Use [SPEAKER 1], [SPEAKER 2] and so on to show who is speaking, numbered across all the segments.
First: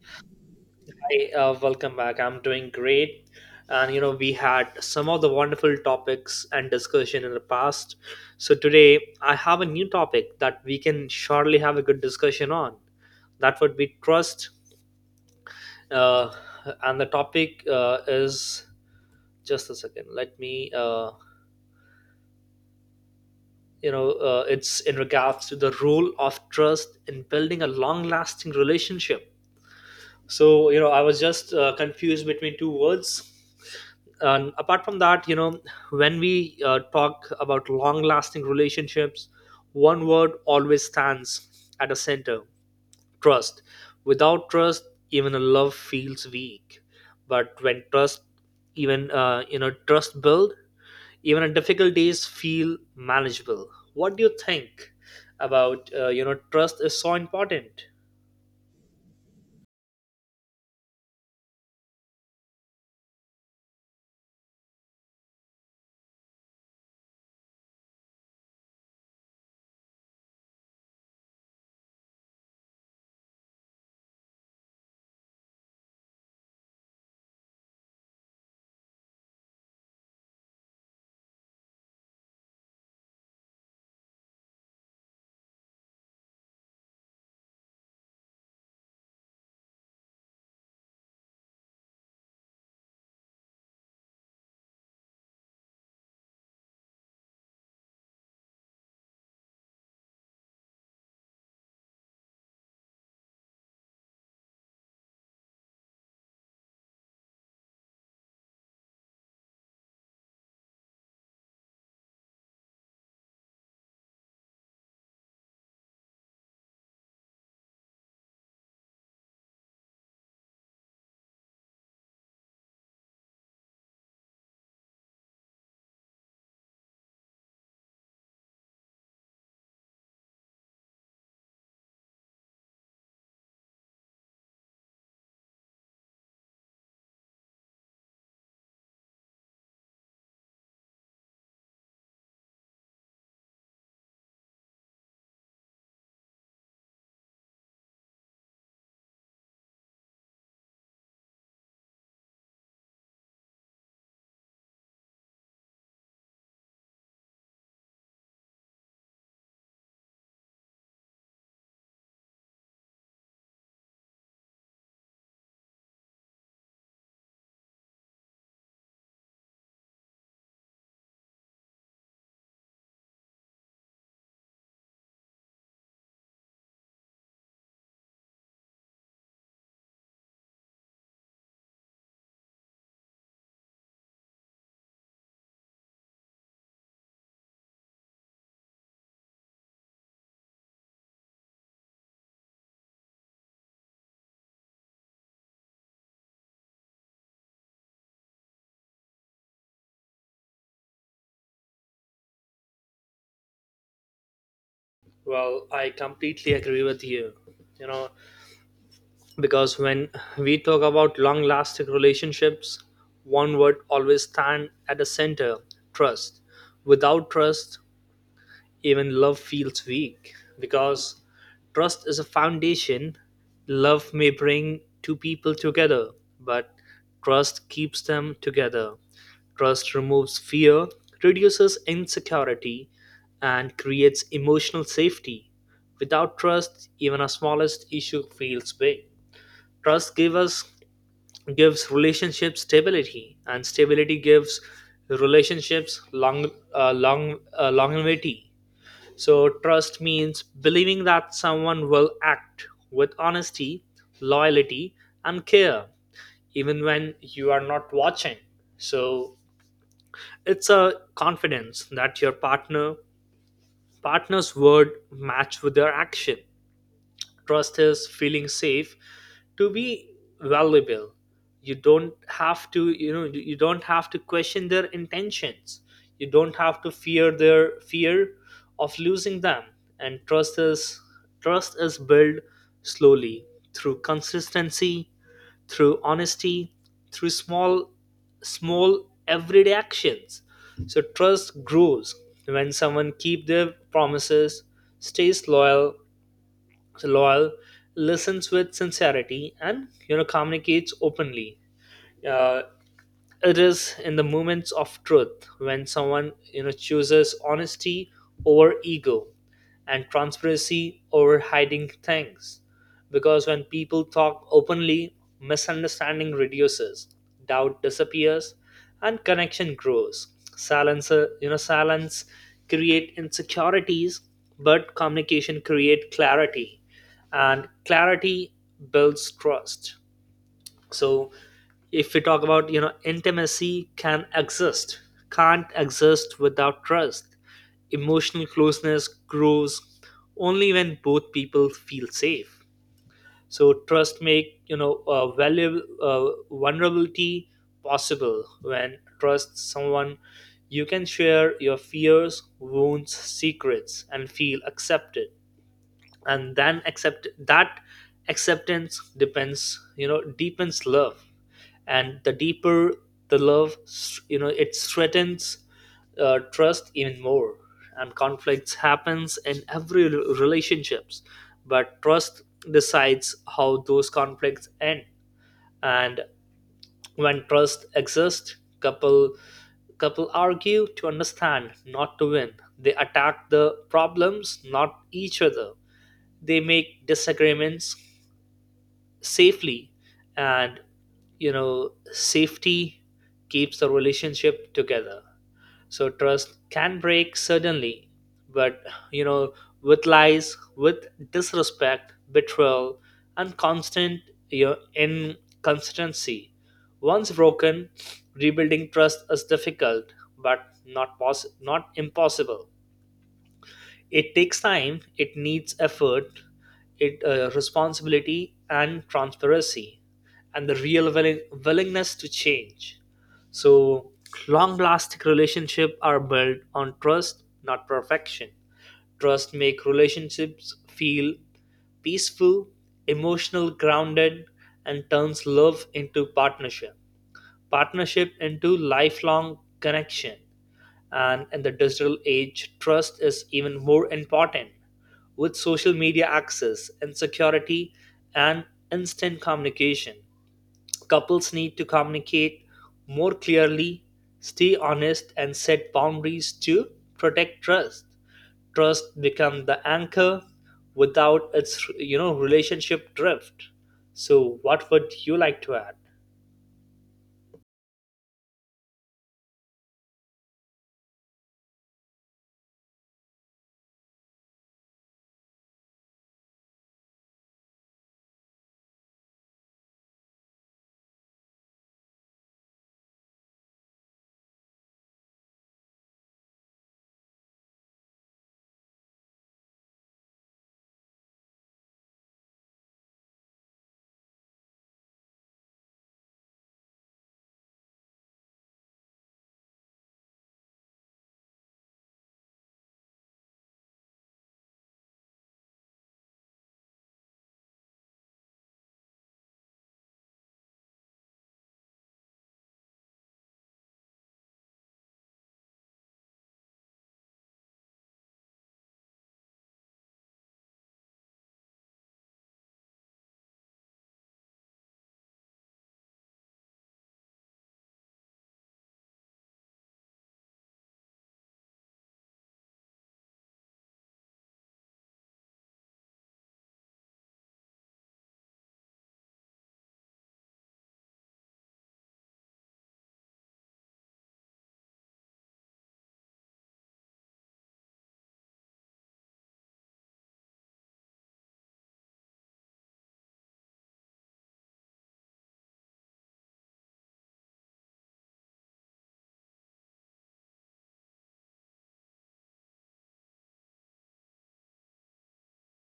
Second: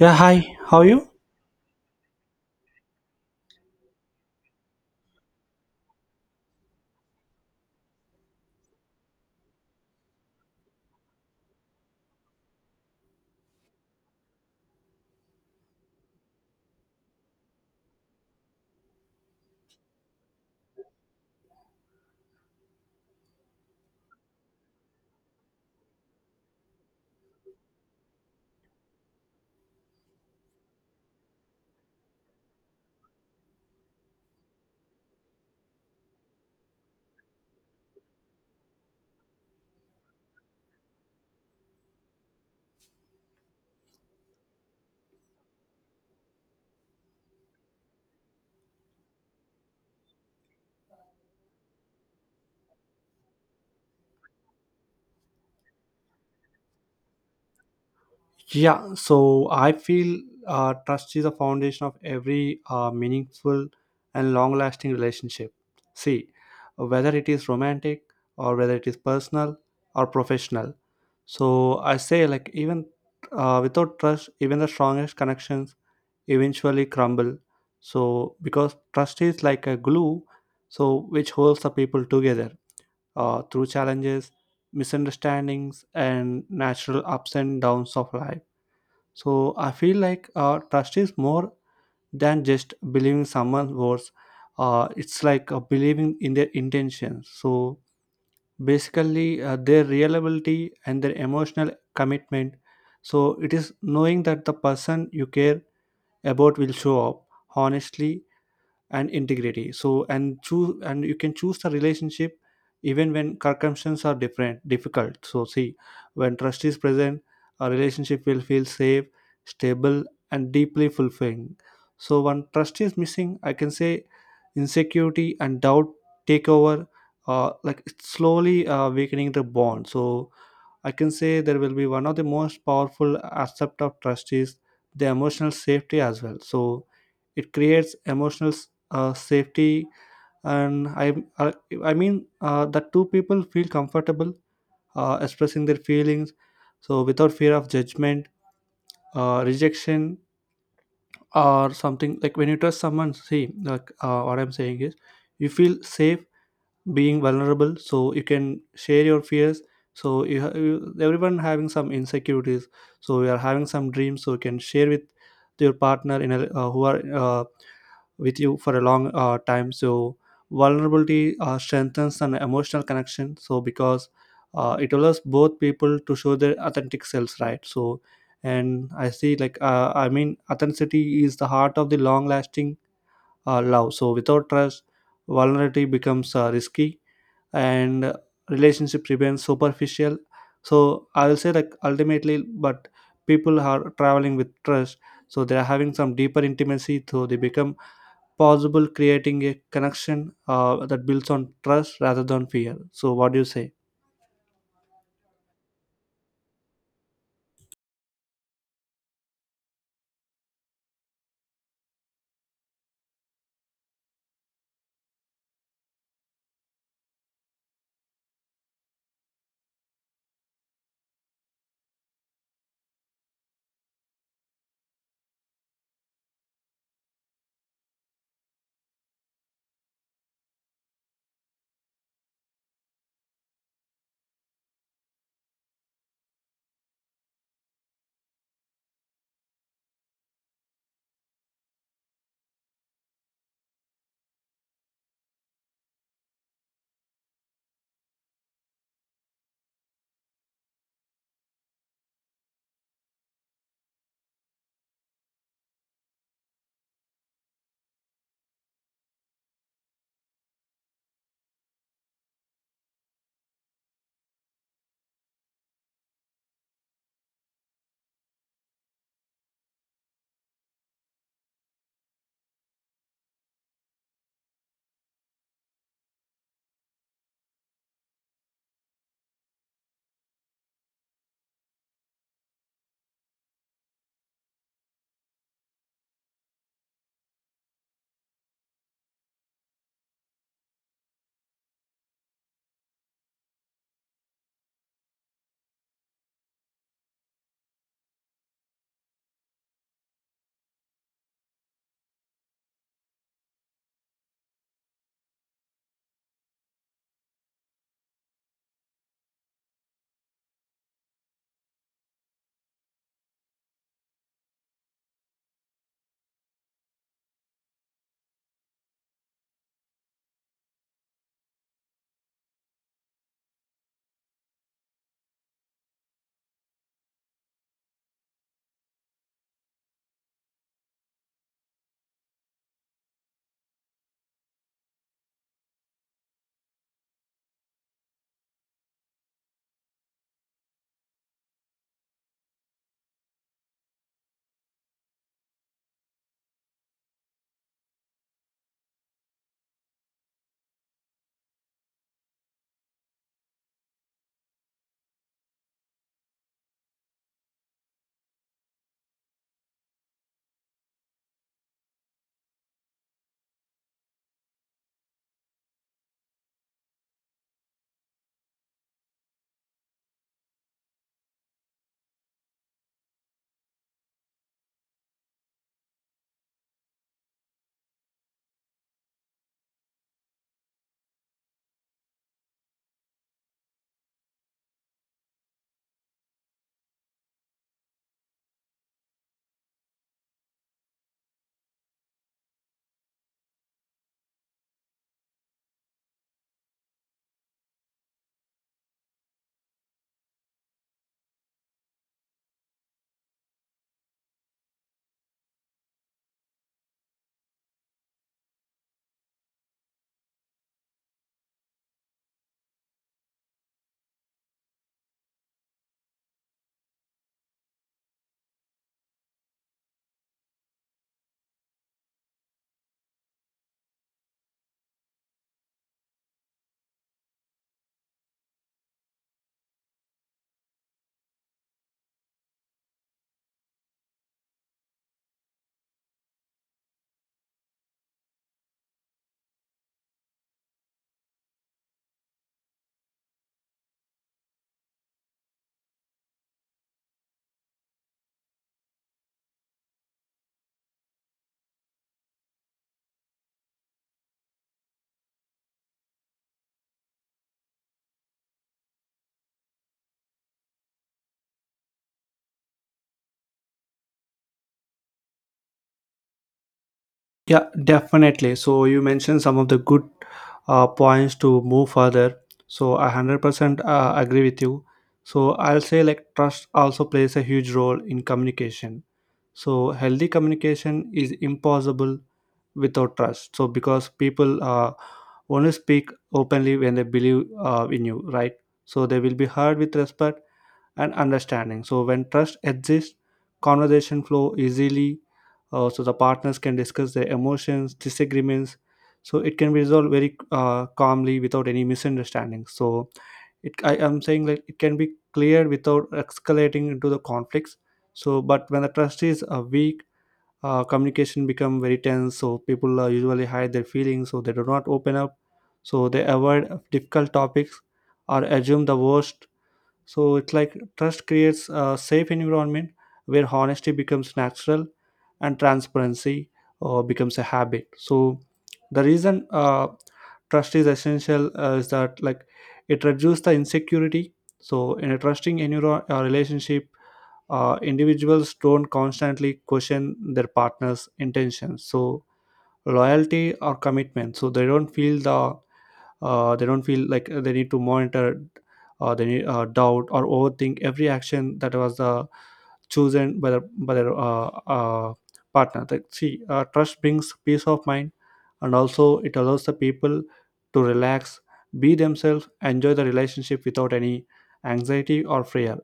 [SPEAKER 1] Yeah, hi. How are you?
[SPEAKER 2] Hey, welcome back. I'm doing great. And you know, we had some of the wonderful topics and discussion in the past. So today I have a new topic that we can surely have a good discussion on. That would be trust. Uh, and the topic is just a second. Let me, it's in regards to the role of trust in building a long lasting relationship. So, you know, I was just confused between two words. And apart from that, you know, when we talk about long lasting relationships, one word always stands at the center trust. Without trust, even a love feels weak. But when trust, even, trust build, even our difficult days feel manageable. What do you think about, trust is so important?
[SPEAKER 1] Yeah, so I feel trust is the foundation of every meaningful and long lasting relationship. See, whether it is romantic or whether it is personal or professional. So I say, like, even without trust, even the strongest connections eventually crumble. So, because trust is like a glue, so which holds the people together through challenges, misunderstandings, and natural ups and downs of life. So I feel like trust is more than just believing someone's words. It's like believing in their intentions. So basically, their reliability and their emotional commitment. So it is knowing that the person you care about will show up honestly and integrity, so and choose, and you can choose the relationship even when circumstances are different difficult. So see, when trust is present, a relationship will feel safe, stable, and deeply fulfilling. So when trust is missing, I can say insecurity and doubt take over, like it's slowly weakening the bond. So I can say there will be one of the most powerful aspect of trust is the emotional safety as well. So it creates emotional safety, and I mean that two people feel comfortable expressing their feelings, so without fear of judgment, rejection, or something, like when you trust someone. See, like what I'm saying is, you feel safe being vulnerable, so you can share your fears, so you everyone having some insecurities, so you are having some dreams, so you can share with your partner in a, who are with you for a long time. So vulnerability strengthens an emotional connection, so because it allows both people to show their authentic selves, right? So and I see like I mean authenticity is the heart of the long lasting love. So without trust, vulnerability becomes risky, and relationship remains superficial. So I will say, like, ultimately but people are traveling with trust, so they are having some deeper intimacy, so they become possible creating a connection that builds on trust rather than fear. So what do you say?
[SPEAKER 2] Well, I completely agree with you. You know, because when we talk about long lasting relationships, one word always stand at the center trust. Without trust, even love feels weak because trust is a foundation. Love may bring two people together, but trust keeps them together. Trust removes fear, reduces insecurity, and creates emotional safety. Without trust, even our smallest issue feels big. Trust gives us gives relationship stability, and stability gives relationships longevity. So, trust means believing that someone will act with honesty, loyalty, and care, even when you are not watching. So, it's a confidence that your partner's word match with their action. Trust is feeling safe to be valuable. You don't have to question their intentions. You don't have to fear their fear of losing them. And trust is built slowly through consistency, through honesty, through small everyday actions. So trust grows when someone keep their promises, stays loyal, listens with sincerity, and you know communicates openly. Uh, it is in the moments of truth when someone you know chooses honesty over ego and transparency over hiding things, because when people talk openly, misunderstanding reduces, doubt disappears, and connection grows. Silence, silence create insecurities, but communication create clarity, and clarity builds trust. So if we talk about you know intimacy can exist, can't exist without trust. Emotional closeness grows only when both people feel safe, so trust make you know valuable vulnerability possible. When trust someone, you can share your fears, wounds, secrets and feel accepted, and then accept that acceptance depends you know deepens love, and the deeper the love you know it strengthens trust even more. And conflicts happens in every relationships, but trust decides how those conflicts end. And when trust exists couple argue to understand, not to win. They attack the problems, not each other. They make disagreements safely, and you know safety keeps the relationship together. So trust can break suddenly, but you know with lies, with disrespect, betrayal, and constant you know inconsistency. Once broken, rebuilding trust is difficult but not impossible. It takes time, it needs effort, it responsibility and transparency, and the real willingness to change. So long lasting relationship are built on trust, not perfection. Trust make relationships feel peaceful, emotional grounded, and turns love into partnership. Partnership into lifelong connection. And in the digital age, trust is even more important with social media access, insecurity, and instant communication. Couples need to communicate more clearly, stay honest, and set boundaries to protect trust. Trust become the anchor without its you know relationship drift. So what would you like to add?
[SPEAKER 1] Yeah, definitely. So you mentioned some of the good points to move further, so I 100% agree with you. So I'll say, like, trust also plays a huge role in communication. So healthy communication is impossible without trust, so because people only speak openly when they believe in you, right? So they will be heard with respect and understanding. So when trust exists, conversation flow easily, so the partners can discuss their emotions disagreements, so it can be resolved very calmly without any misunderstanding. So it, I am saying like, it can be cleared without escalating into the conflicts. So but when the trust is weak, communication become very tense. So people usually hide their feelings, so they do not open up, so they avoid difficult topics or assume the worst. So it's like trust creates a safe environment where honesty becomes natural and transparency becomes a habit. So the reason trust is essential is that, like, it reduces the insecurity. So in a trusting relationship, individuals don't constantly question their partner's intentions, so loyalty or commitment. So they don't feel the, they don't feel like they need to monitor, they need, doubt or overthink every action that was chosen by their partner. Like, see trust brings peace of mind, and also it allows the people to relax, be themselves, enjoy the relationship without any anxiety or fear.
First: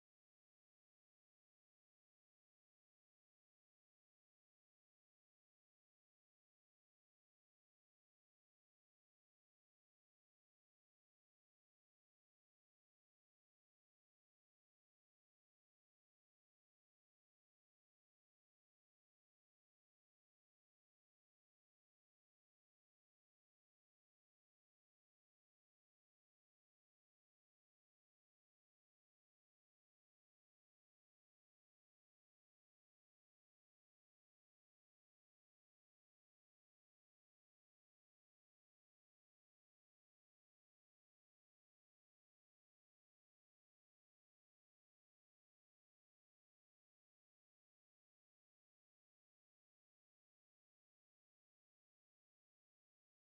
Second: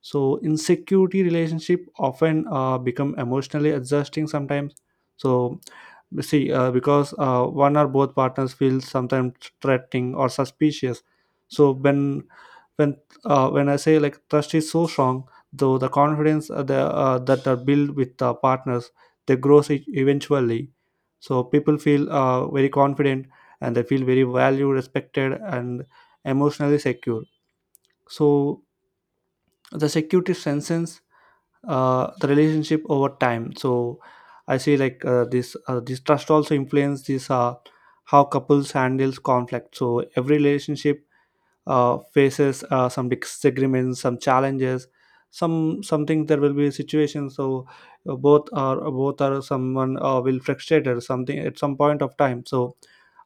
[SPEAKER 1] So insecurity relationship often become emotionally exhausting sometimes. So see because one or both partners feel sometimes threatening or suspicious. So when when I say, like, trust is so strong though, the confidence, that are built with the partners, they grows eventually. So people feel very confident, and they feel very valued, respected, and emotionally secure. So the security sense, the relationship over time. So I see, like, this trust also influence this, how couples handles conflict. So every relationship faces some disagreements, some challenges, some something, there will be situations. So both are someone will frustrated something at some point of time. So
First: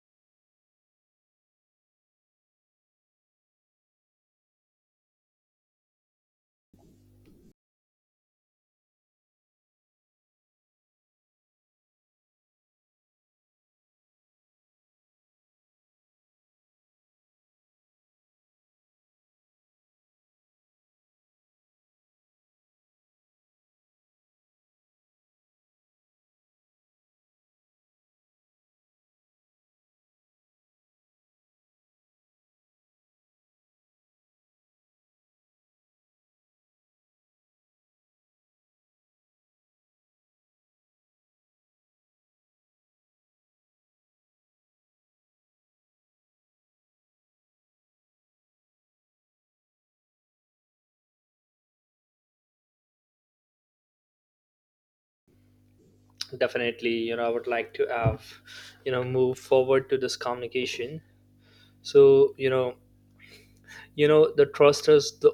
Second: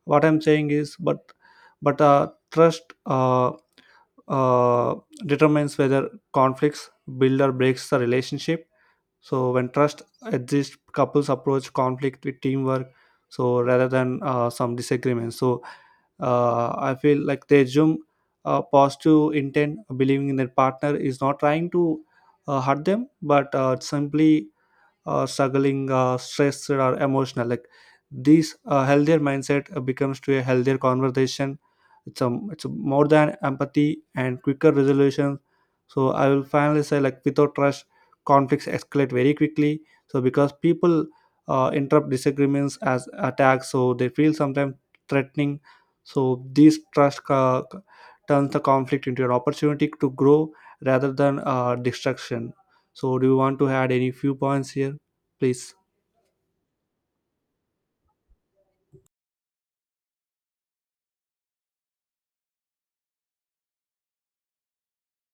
[SPEAKER 1] what I'm saying is, but but trust uh, determines whether conflicts build or breaks the relationship. So when trust exists, couples approach conflict with teamwork. So rather than some disagreements, so I feel like they assume positive intent, believing in their partner is not trying to hurt them, but simply struggling, stressed, or emotional. Like these healthier mindset becomes to a healthier conversation. It's a more than empathy and quicker resolution. So I will finally say, like, without trust, conflicts escalate very quickly. So because people interrupt disagreements as attacks, so they feel sometimes threatening. So this trust turns the conflict into an opportunity to grow rather than destruction. So, do you want to add any few points here? Please.
[SPEAKER 2] Definitely, you know, I would like to have you know move forward to this communication. So, you know the trust is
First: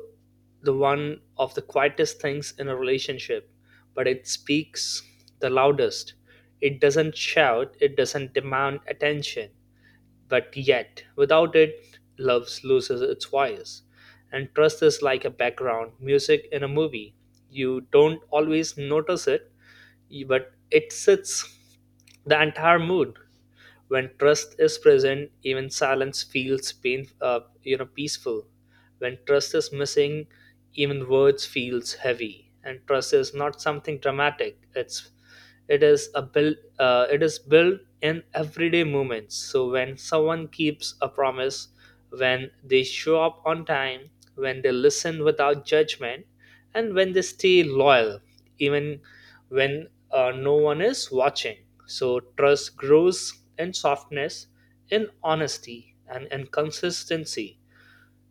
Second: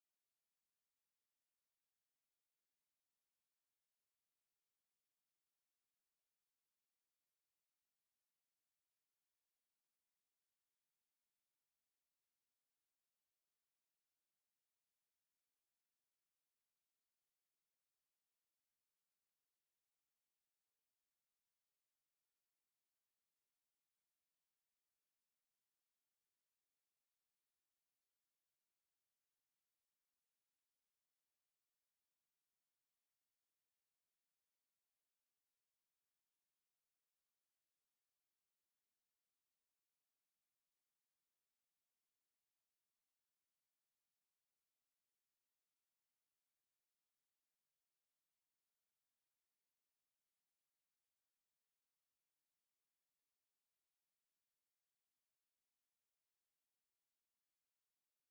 [SPEAKER 2] the one of the quietest things in a relationship, but it speaks the loudest. It doesn't shout, it doesn't demand attention, but yet without it love loses its voice. And trust is like a background music in a movie. You don't always notice it, but it sets the entire mood. When trust is present, even silence feels pain, peaceful. When trust is missing, even words feels heavy. And trust is not something dramatic. It's it is a build it is built in everyday moments. So when someone keeps a promise, when they show up on time, when they listen without judgment, and when they stay loyal, even when no one is watching, so trust grows in softness, in honesty, and in consistency.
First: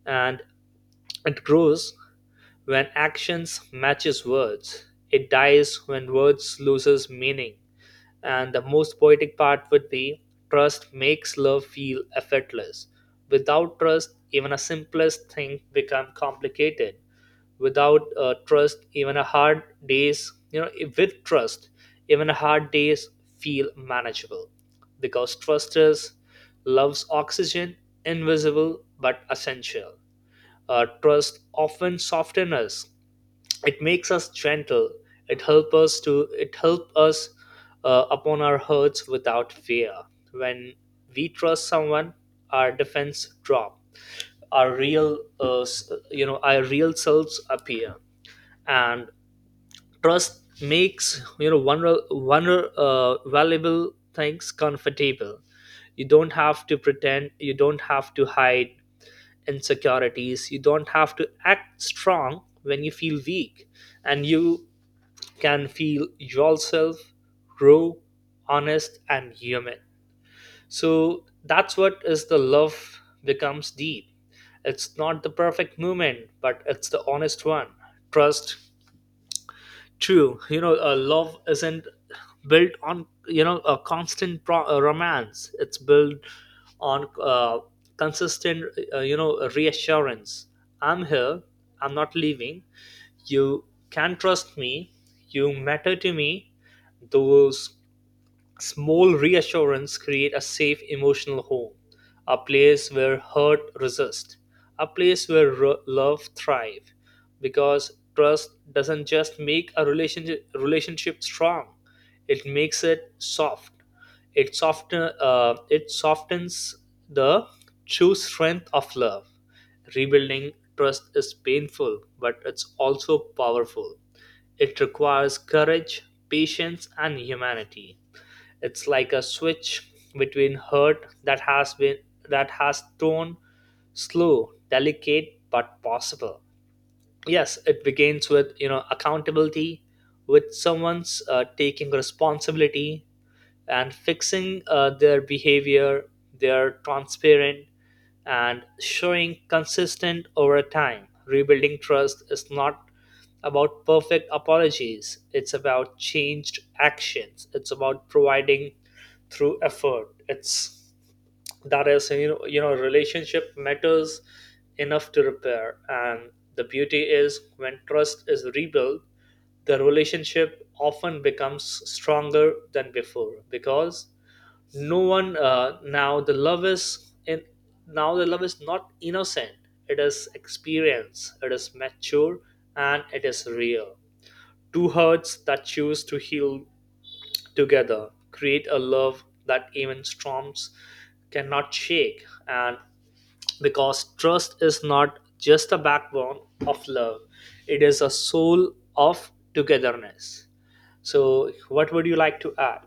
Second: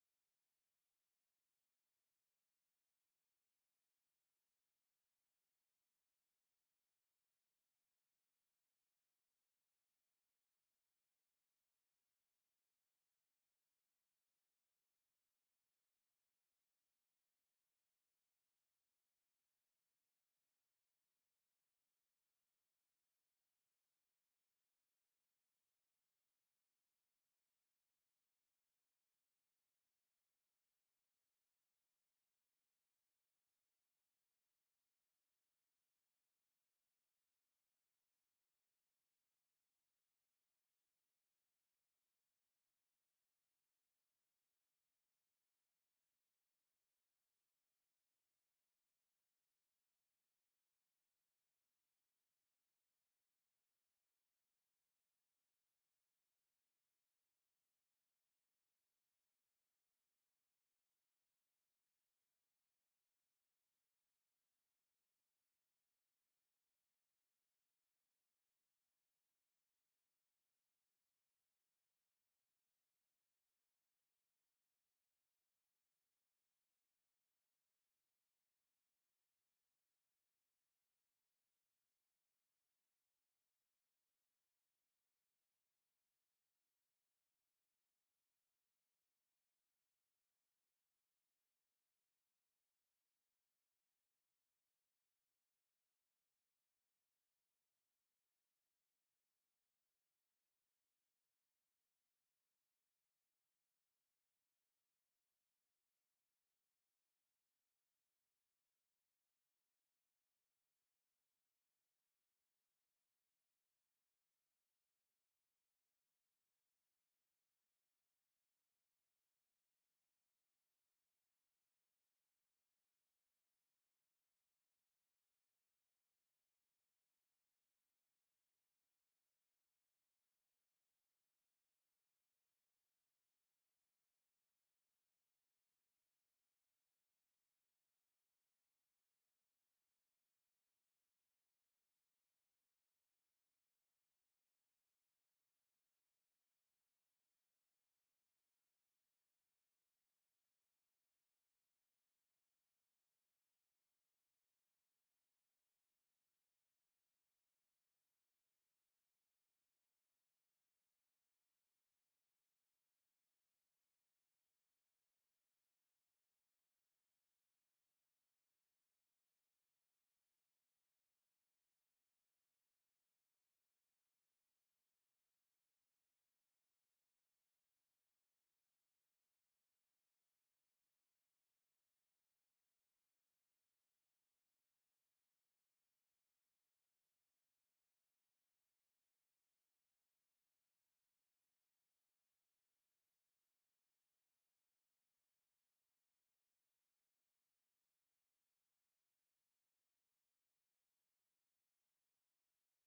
[SPEAKER 2] And it grows when actions matches words. It dies when words loses meaning. And the most poetic part would be trust makes love feel effortless. Without trust, even a simplest thing become complicated. Without trust, even a hard days, you know, with trust, even a hard days feel manageable because trust is love's oxygen, invisible but essential. Trust often softens us. It makes us gentle. It help us to it help us upon our hurts without fear. When we trust someone, our defense drop, our real our real selves appear. And trust makes you know valuable things comfortable. You don't have to pretend, you don't have to hide insecurities, you don't have to act strong when you feel weak, and you can feel yourself raw, honest, and human. So that's what is the love becomes deep. It's not the perfect moment, but it's the honest one. Trust, true. You know, love isn't built on you know a constant romance. It's built on consistent, reassurance. I'm here. I'm not leaving. You can trust me. You matter to me. Those small reassurance create a safe emotional home, a place where hurt resist, a place where love thrive, because trust doesn't just make a relationship strong, it makes it soft. It soften it softens the true strength of love. Rebuilding trust is painful, but it's also powerful. It requires courage, patience, and humanity. It's like a switch between hurt that has been that has turned slow, delicate but possible. Yes, it begins with you know accountability, with someone's taking responsibility and fixing their behavior. They are transparent and showing consistent over time. Rebuilding trust is not about perfect apologies, it's about changed actions, it's about providing through effort. It's that is you know relationship matters enough to repair. And the beauty is when trust is rebuilt, the relationship often becomes stronger than before, because no one now the love is not innocent, it is experience, it is mature, and it is real. Two hearts that choose to heal together create a love that even storms cannot shake. And because trust is not just the backbone of love, it is a soul of togetherness. So what would you like to add?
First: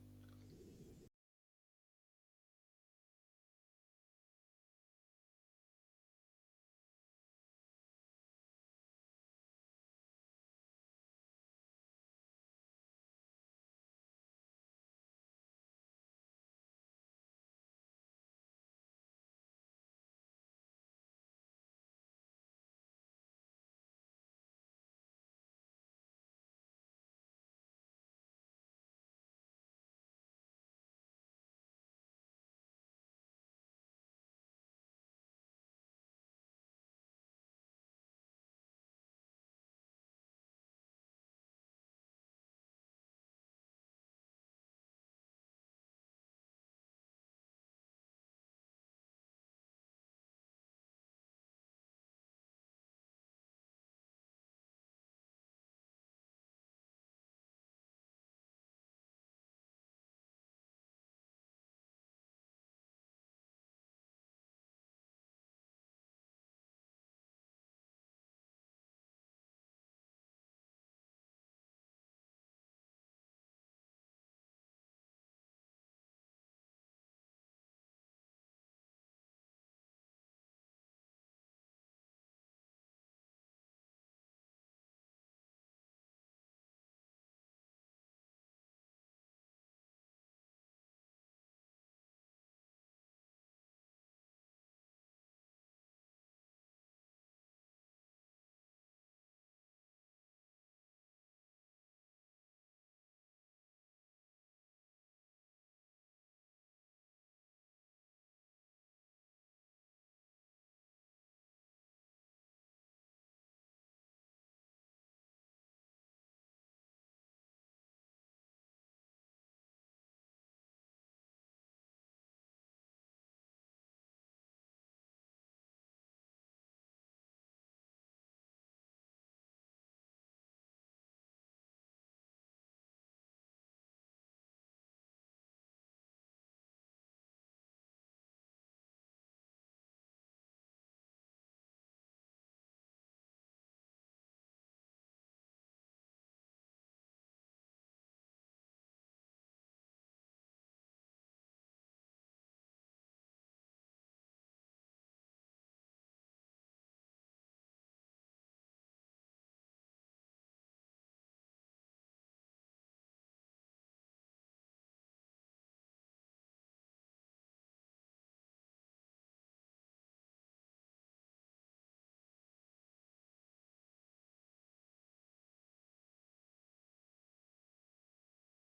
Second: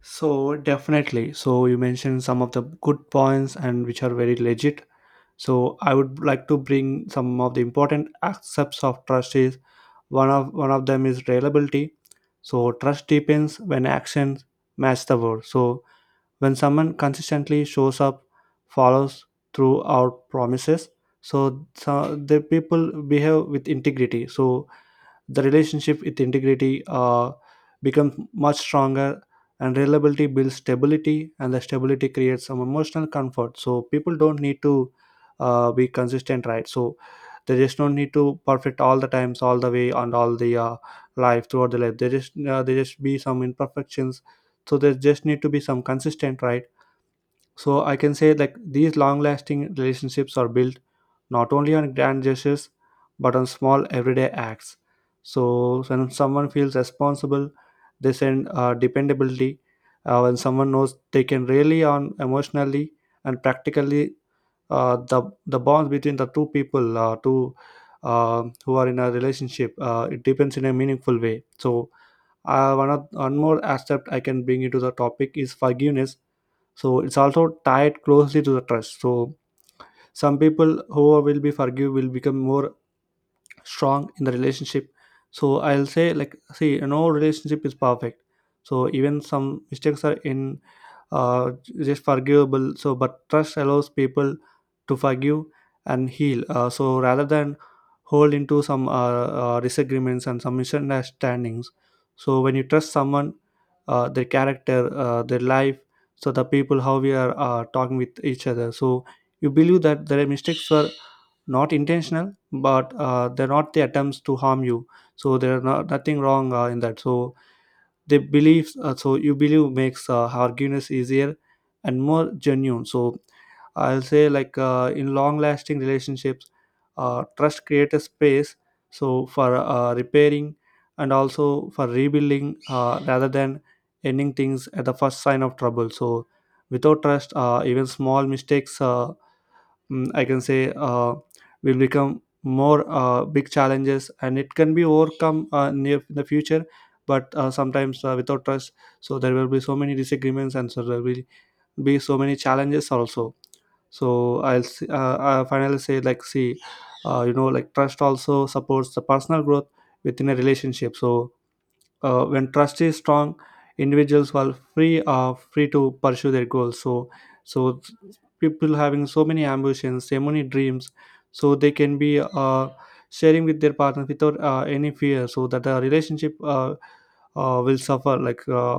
[SPEAKER 1] So definitely, so you mentioned some of the good points, and which are very legit. So I would like to bring some of the important aspects of trust is one of them is reliability. So trust deepens when actions match the word. So when someone consistently shows up, follows through our promises, so, so the people behave with integrity, so the relationship with integrity becomes much stronger. And reliability builds stability, and the stability creates some emotional comfort. So people don't need to be consistent, right? So they just don't need to perfect all the times, all the way, and all the life throughout the life. They just they just be some imperfections, so there just need to be some consistent, right? So I can say, like, these long-lasting relationships are built not only on grand gestures but on small everyday acts. So when someone feels responsible, they send dependability. When someone knows they can rely on emotionally and practically, the bonds between the two people, two who are in a relationship, it depends in a meaningful way. So one more aspect I can bring into the topic is forgiveness, so it's also tied closely to the trust. So some people who will be forgive will become more strong in the relationship. So I'll say, like, see, no relationship is perfect. So even some mistakes are in uh, just forgivable. So but trust allows people to forgive and heal, so rather than hold into some disagreements and some misunderstandings. So when you trust someone, their character, their life, so the people how we are talking with each other. So you believe that their mistakes were not intentional, but they're not the attempts to harm you. So there's not, nothing wrong in that. So they believe, so you believe, makes forgiveness easier and more genuine. So I'll say, like, in long lasting relationships, trust creates a space, so for repairing and also for rebuilding, rather than ending things at the first sign of trouble. So without trust, even small mistakes, I can say, will become more big challenges, and it can be overcome near in the future. But sometimes without trust, so there will be so many disagreements, and so there will be so many challenges also. So I'll finally say, like, see, you know, like, trust also supports the personal growth within a relationship. So when trust is strong, individuals are free to pursue their goals. So so people having so many ambitions, so many dreams, so they can be sharing with their partner without any fear, so that the relationship, will suffer, like,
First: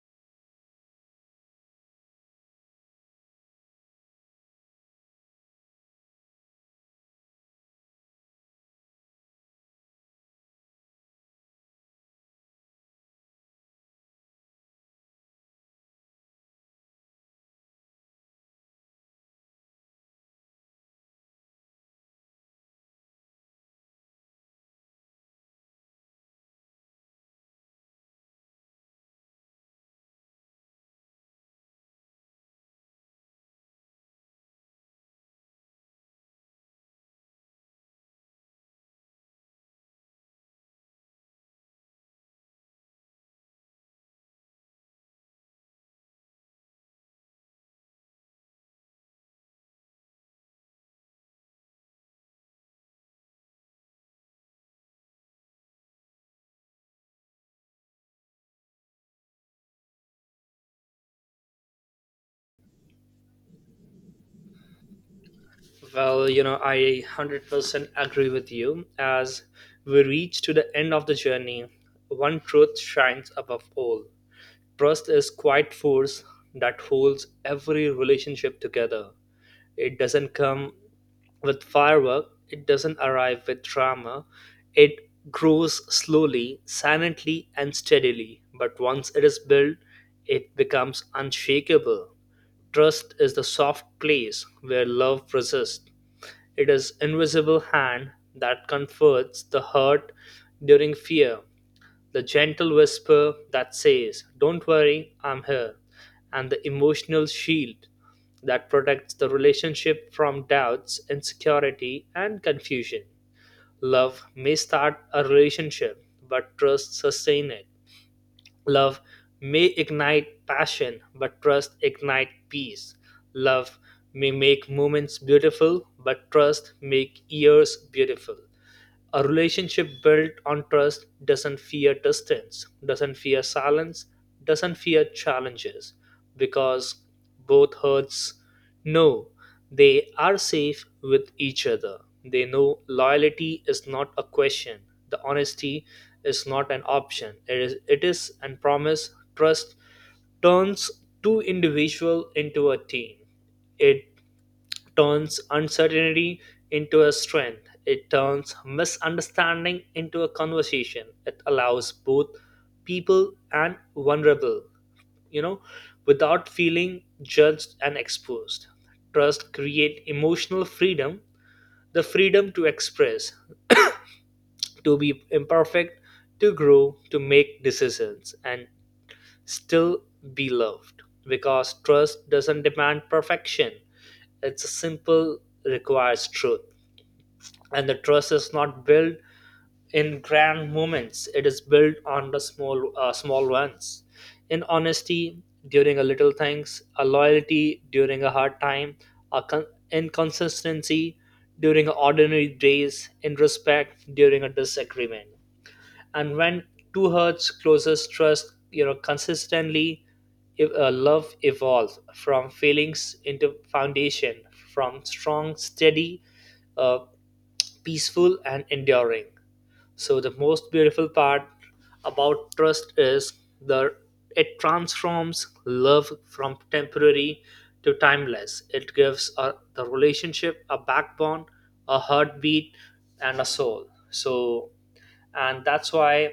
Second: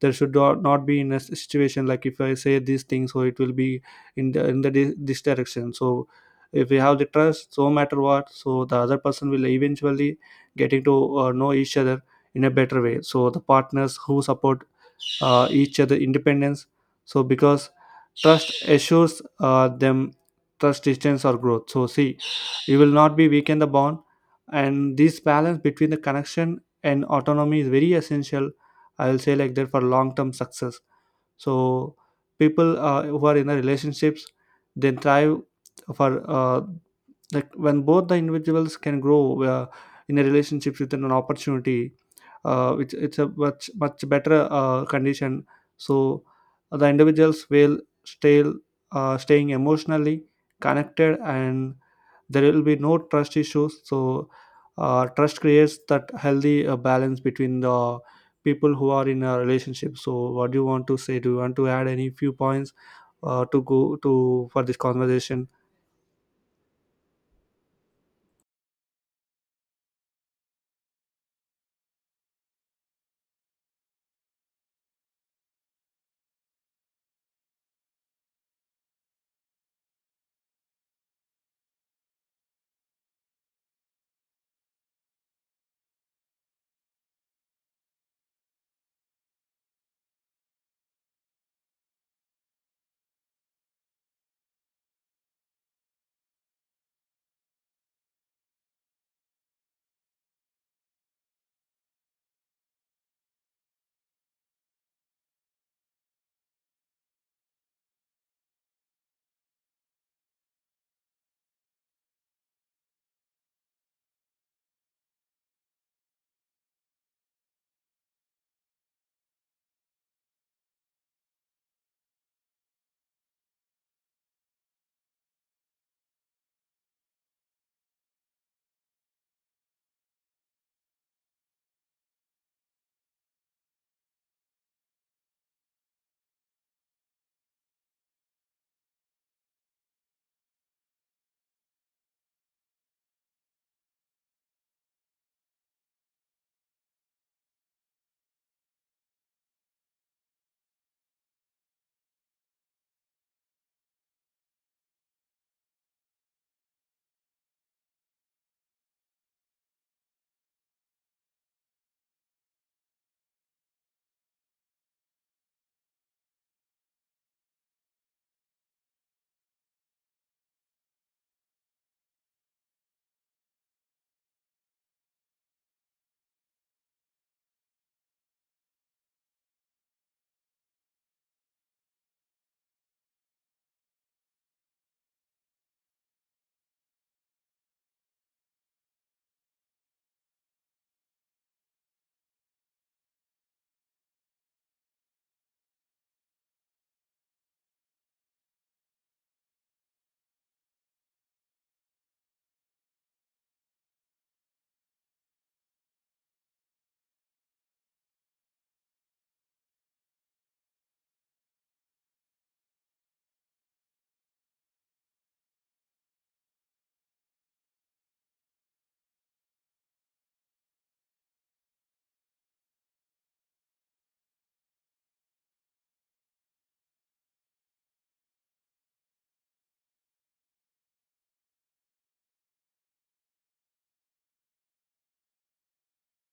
[SPEAKER 1] there should not be in a situation like, if I say these things, so it will be in the this direction. So if we have the trust, so matter what, so the other person will eventually getting to know each other in a better way. So the partners who support each other independence, so because trust assures them, trust distance or growth. So see, you will not be weaken the bond, and this balance between the connection and autonomy is very essential. I will say, like, that for long term success, so people who are in the relationships, they thrive for, like, when both the individuals can grow in a relationship with an opportunity, which it's a much much better condition. So the individuals will stay Staying emotionally connected, and there will be no trust issues. So trust creates that healthy balance between the people who are in a relationship. So what do you want to say? Do you want to add any few points to go to for this conversation?
[SPEAKER 2] Well, you know, I 100% agree with you. As we reach to the end of the journey, one truth shines above all: trust is quiet force that holds every relationship together. It doesn't come with firework, it doesn't arrive with drama. It grows slowly, silently, and steadily. But once it is built, it becomes unshakable. Trust is the soft place where love resists. It is invisible hand that comforts the hurt during fear, the gentle whisper that says, "Don't worry, I'm here," and the emotional shield that protects the relationship from doubts, insecurity, and confusion. Love may start a relationship, but trust sustain it. Love may ignite passion, but trust ignite peace. Love may make moments beautiful, but trust make years beautiful. A relationship built on trust doesn't fear distance, doesn't fear silence, doesn't fear challenges, because both hearts know they are safe with each other. They know loyalty is not a question, the honesty is not an option. It is and promise. Trust turns two individual into a team. It turns uncertainty into a strength. It turns misunderstanding into a conversation. It allows both people and vulnerable, you know, without feeling judged and exposed. Trust create emotional freedom, the freedom to express, to be imperfect, to grow, to make decisions, and still be loved. Because trust doesn't demand perfection. It's simple, requires truth. And the trust is not built in grand moments, it is built on the small ones, in honesty during a little things, a loyalty during a hard time, a inconsistency during ordinary days, in respect during a disagreement. And when two hearts closest trust you know consistently, if, love evolves from feelings into foundation, from strong steady uh peaceful and enduring. So the most beautiful part about trust is the it transforms love from temporary to timeless. It gives a, the relationship a backbone, a heartbeat, and a soul. So and that's why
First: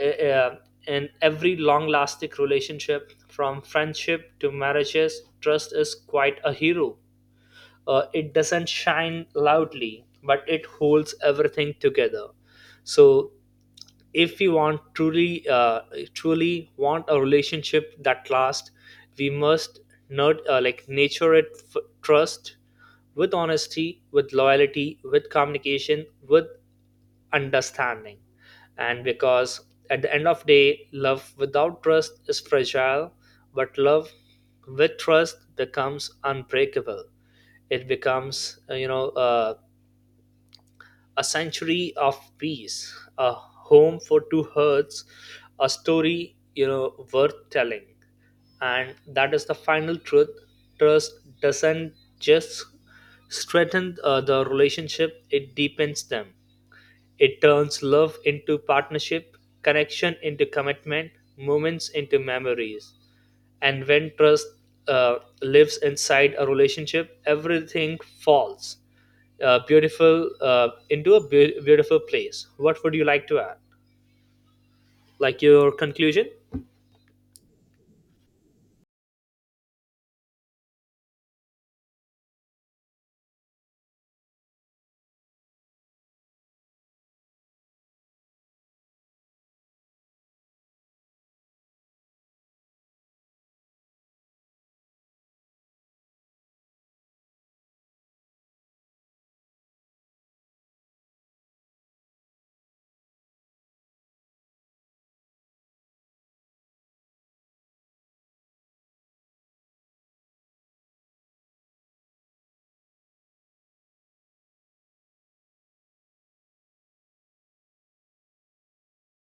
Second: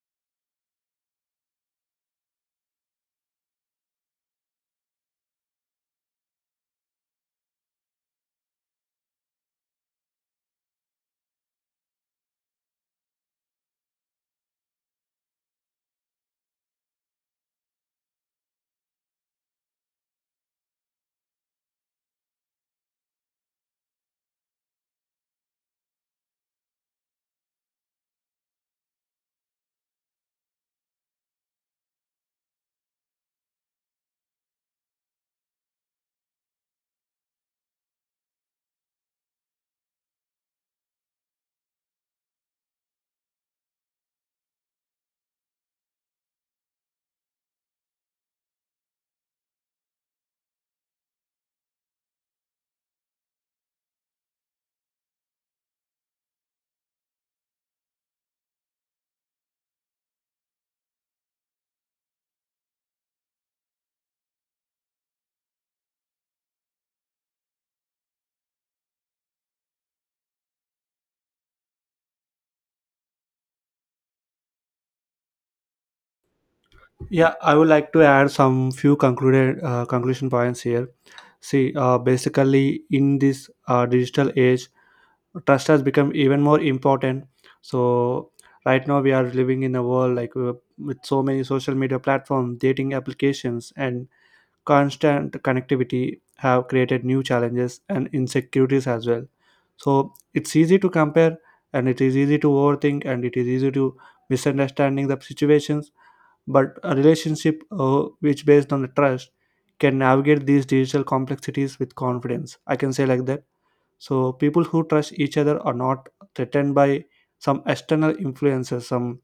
[SPEAKER 2] uh, uh, in every long-lasting relationship, from friendship to marriages, trust is quite a hero. It doesn't shine loudly but it holds everything together. So if we want truly want a relationship that lasts, we must not like nature trust with honesty, with loyalty, with communication, with understanding. And because at the end of day love without trust is fragile, but love with trust becomes unbreakable. It becomes, a sanctuary of peace, a home for two hearts, a story, you know, worth telling. And that is the final truth. Trust doesn't just strengthen the relationship, it deepens them. It turns love into partnership, connection into commitment, moments into memories. And when trust uh, lives inside a relationship, everything falls beautiful into a beautiful place. What would you like to add, like your conclusion?
[SPEAKER 1] Yeah, I would like to add some few concluded conclusion points here. See, basically, in this digital age, trust has become even more important. So, right now we are living in a world like with so many social media platforms, dating applications, and constant connectivity have created new challenges and insecurities as well. So, it's easy to compare, and it is easy to overthink, and it is easy to misunderstanding the situations, but a relationship which based on the trust can navigate these digital complexities with confidence, I can say like that. So people who trust each other are not threatened by some external influences, some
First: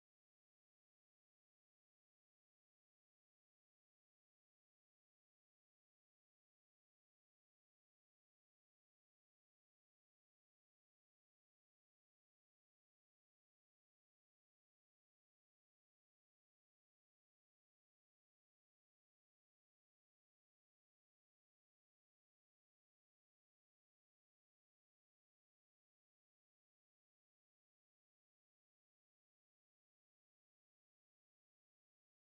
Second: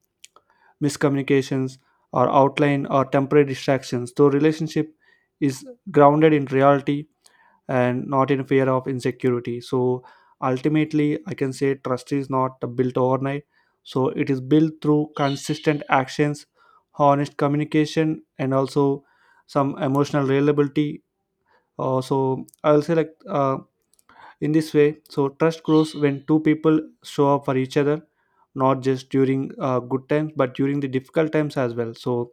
[SPEAKER 1] miscommunications or outline or temporary distractions. So relationship is grounded in reality and not in fear of insecurity. So ultimately, I can say trust is not built overnight. So it is built through consistent actions, honest communication, and also some emotional reliability. So I'll say like in this way. So trust grows when two people show up for each other, not just during good times, but during the difficult times as well. So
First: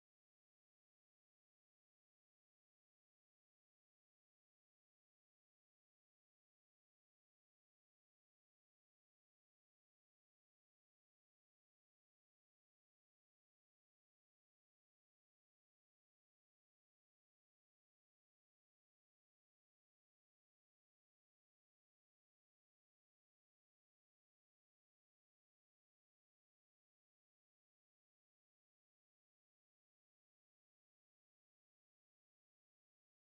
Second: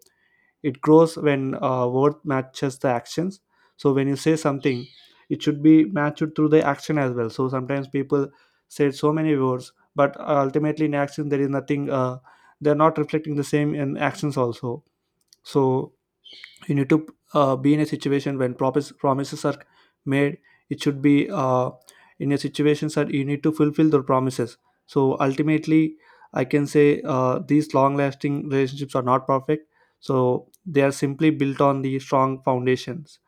[SPEAKER 1] it grows when word matches the actions. So when you say something, it should be matched through the action as well. So sometimes people said so many words, but ultimately in action there is nothing, they're not reflecting the same in actions also. So you need to be in a situation when promises are made, it should be in a situation that you need to fulfill the promises. So ultimately I can say these long lasting relationships are not perfect. So they are simply built on the strong foundations.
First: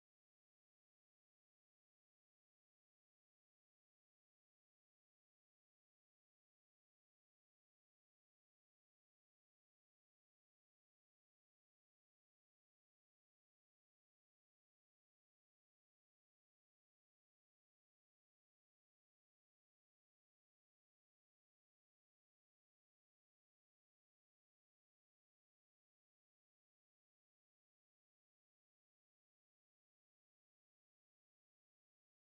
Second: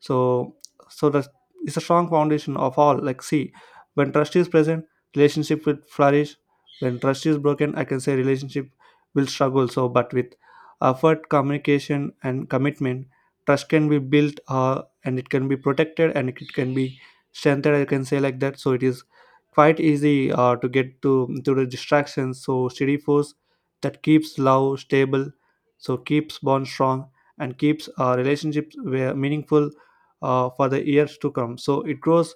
[SPEAKER 1] So, so that is a strong foundation of all. Like, see, when trust is present, relationship will flourish. When trust is broken, I can say relationship will struggle. So, but with effort, communication and commitment, trust can be built, and it can be protected and it can be strengthened, I can say like that. So it is quite easy to get to the distractions. So steady force that keeps love stable, so keeps bond strong, and keeps our relationships where meaningful for the years to come. So it grows,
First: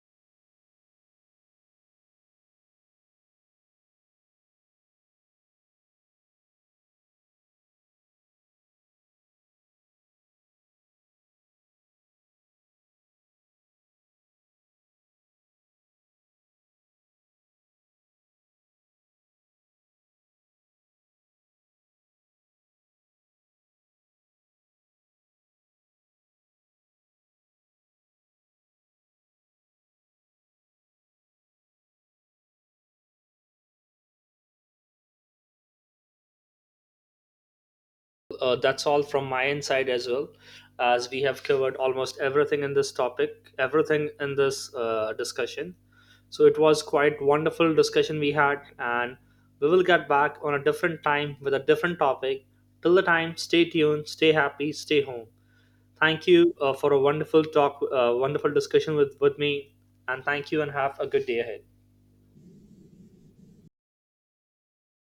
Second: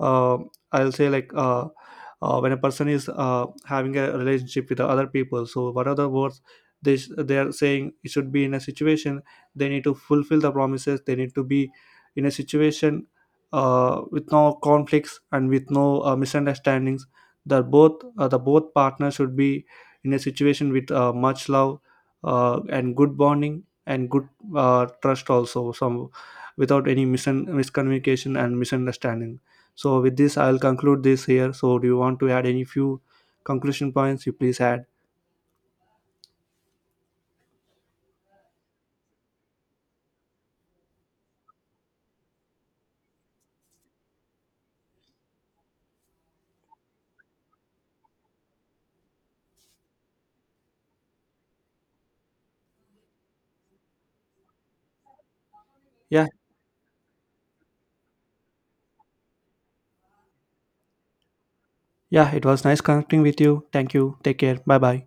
[SPEAKER 1] uh, I'll say like when a person is having a relationship with the other people. So what are the words they are saying, it should be in a situation they need to fulfill the promises. They need to be in a situation with no conflicts and with no misunderstandings, that both the both partners should be in a situation with much love and good bonding and good trust also, some without any miscommunication and misunderstanding. So with this I'll conclude this here. So do you want to add any few conclusion points? You please add.
[SPEAKER 2] That's all from my inside as well. As we have covered almost everything in this topic, everything in this discussion, so it was quite wonderful discussion we had, and we will get back on a different time with a different topic. Till the time, stay tuned, stay happy, stay home.
[SPEAKER 1] yeah
[SPEAKER 2] Thank you for a wonderful talk, wonderful discussion with me, and thank you and have a good day ahead.
[SPEAKER 1] yeah, it was nice connecting with you. Thank you, take care, bye bye.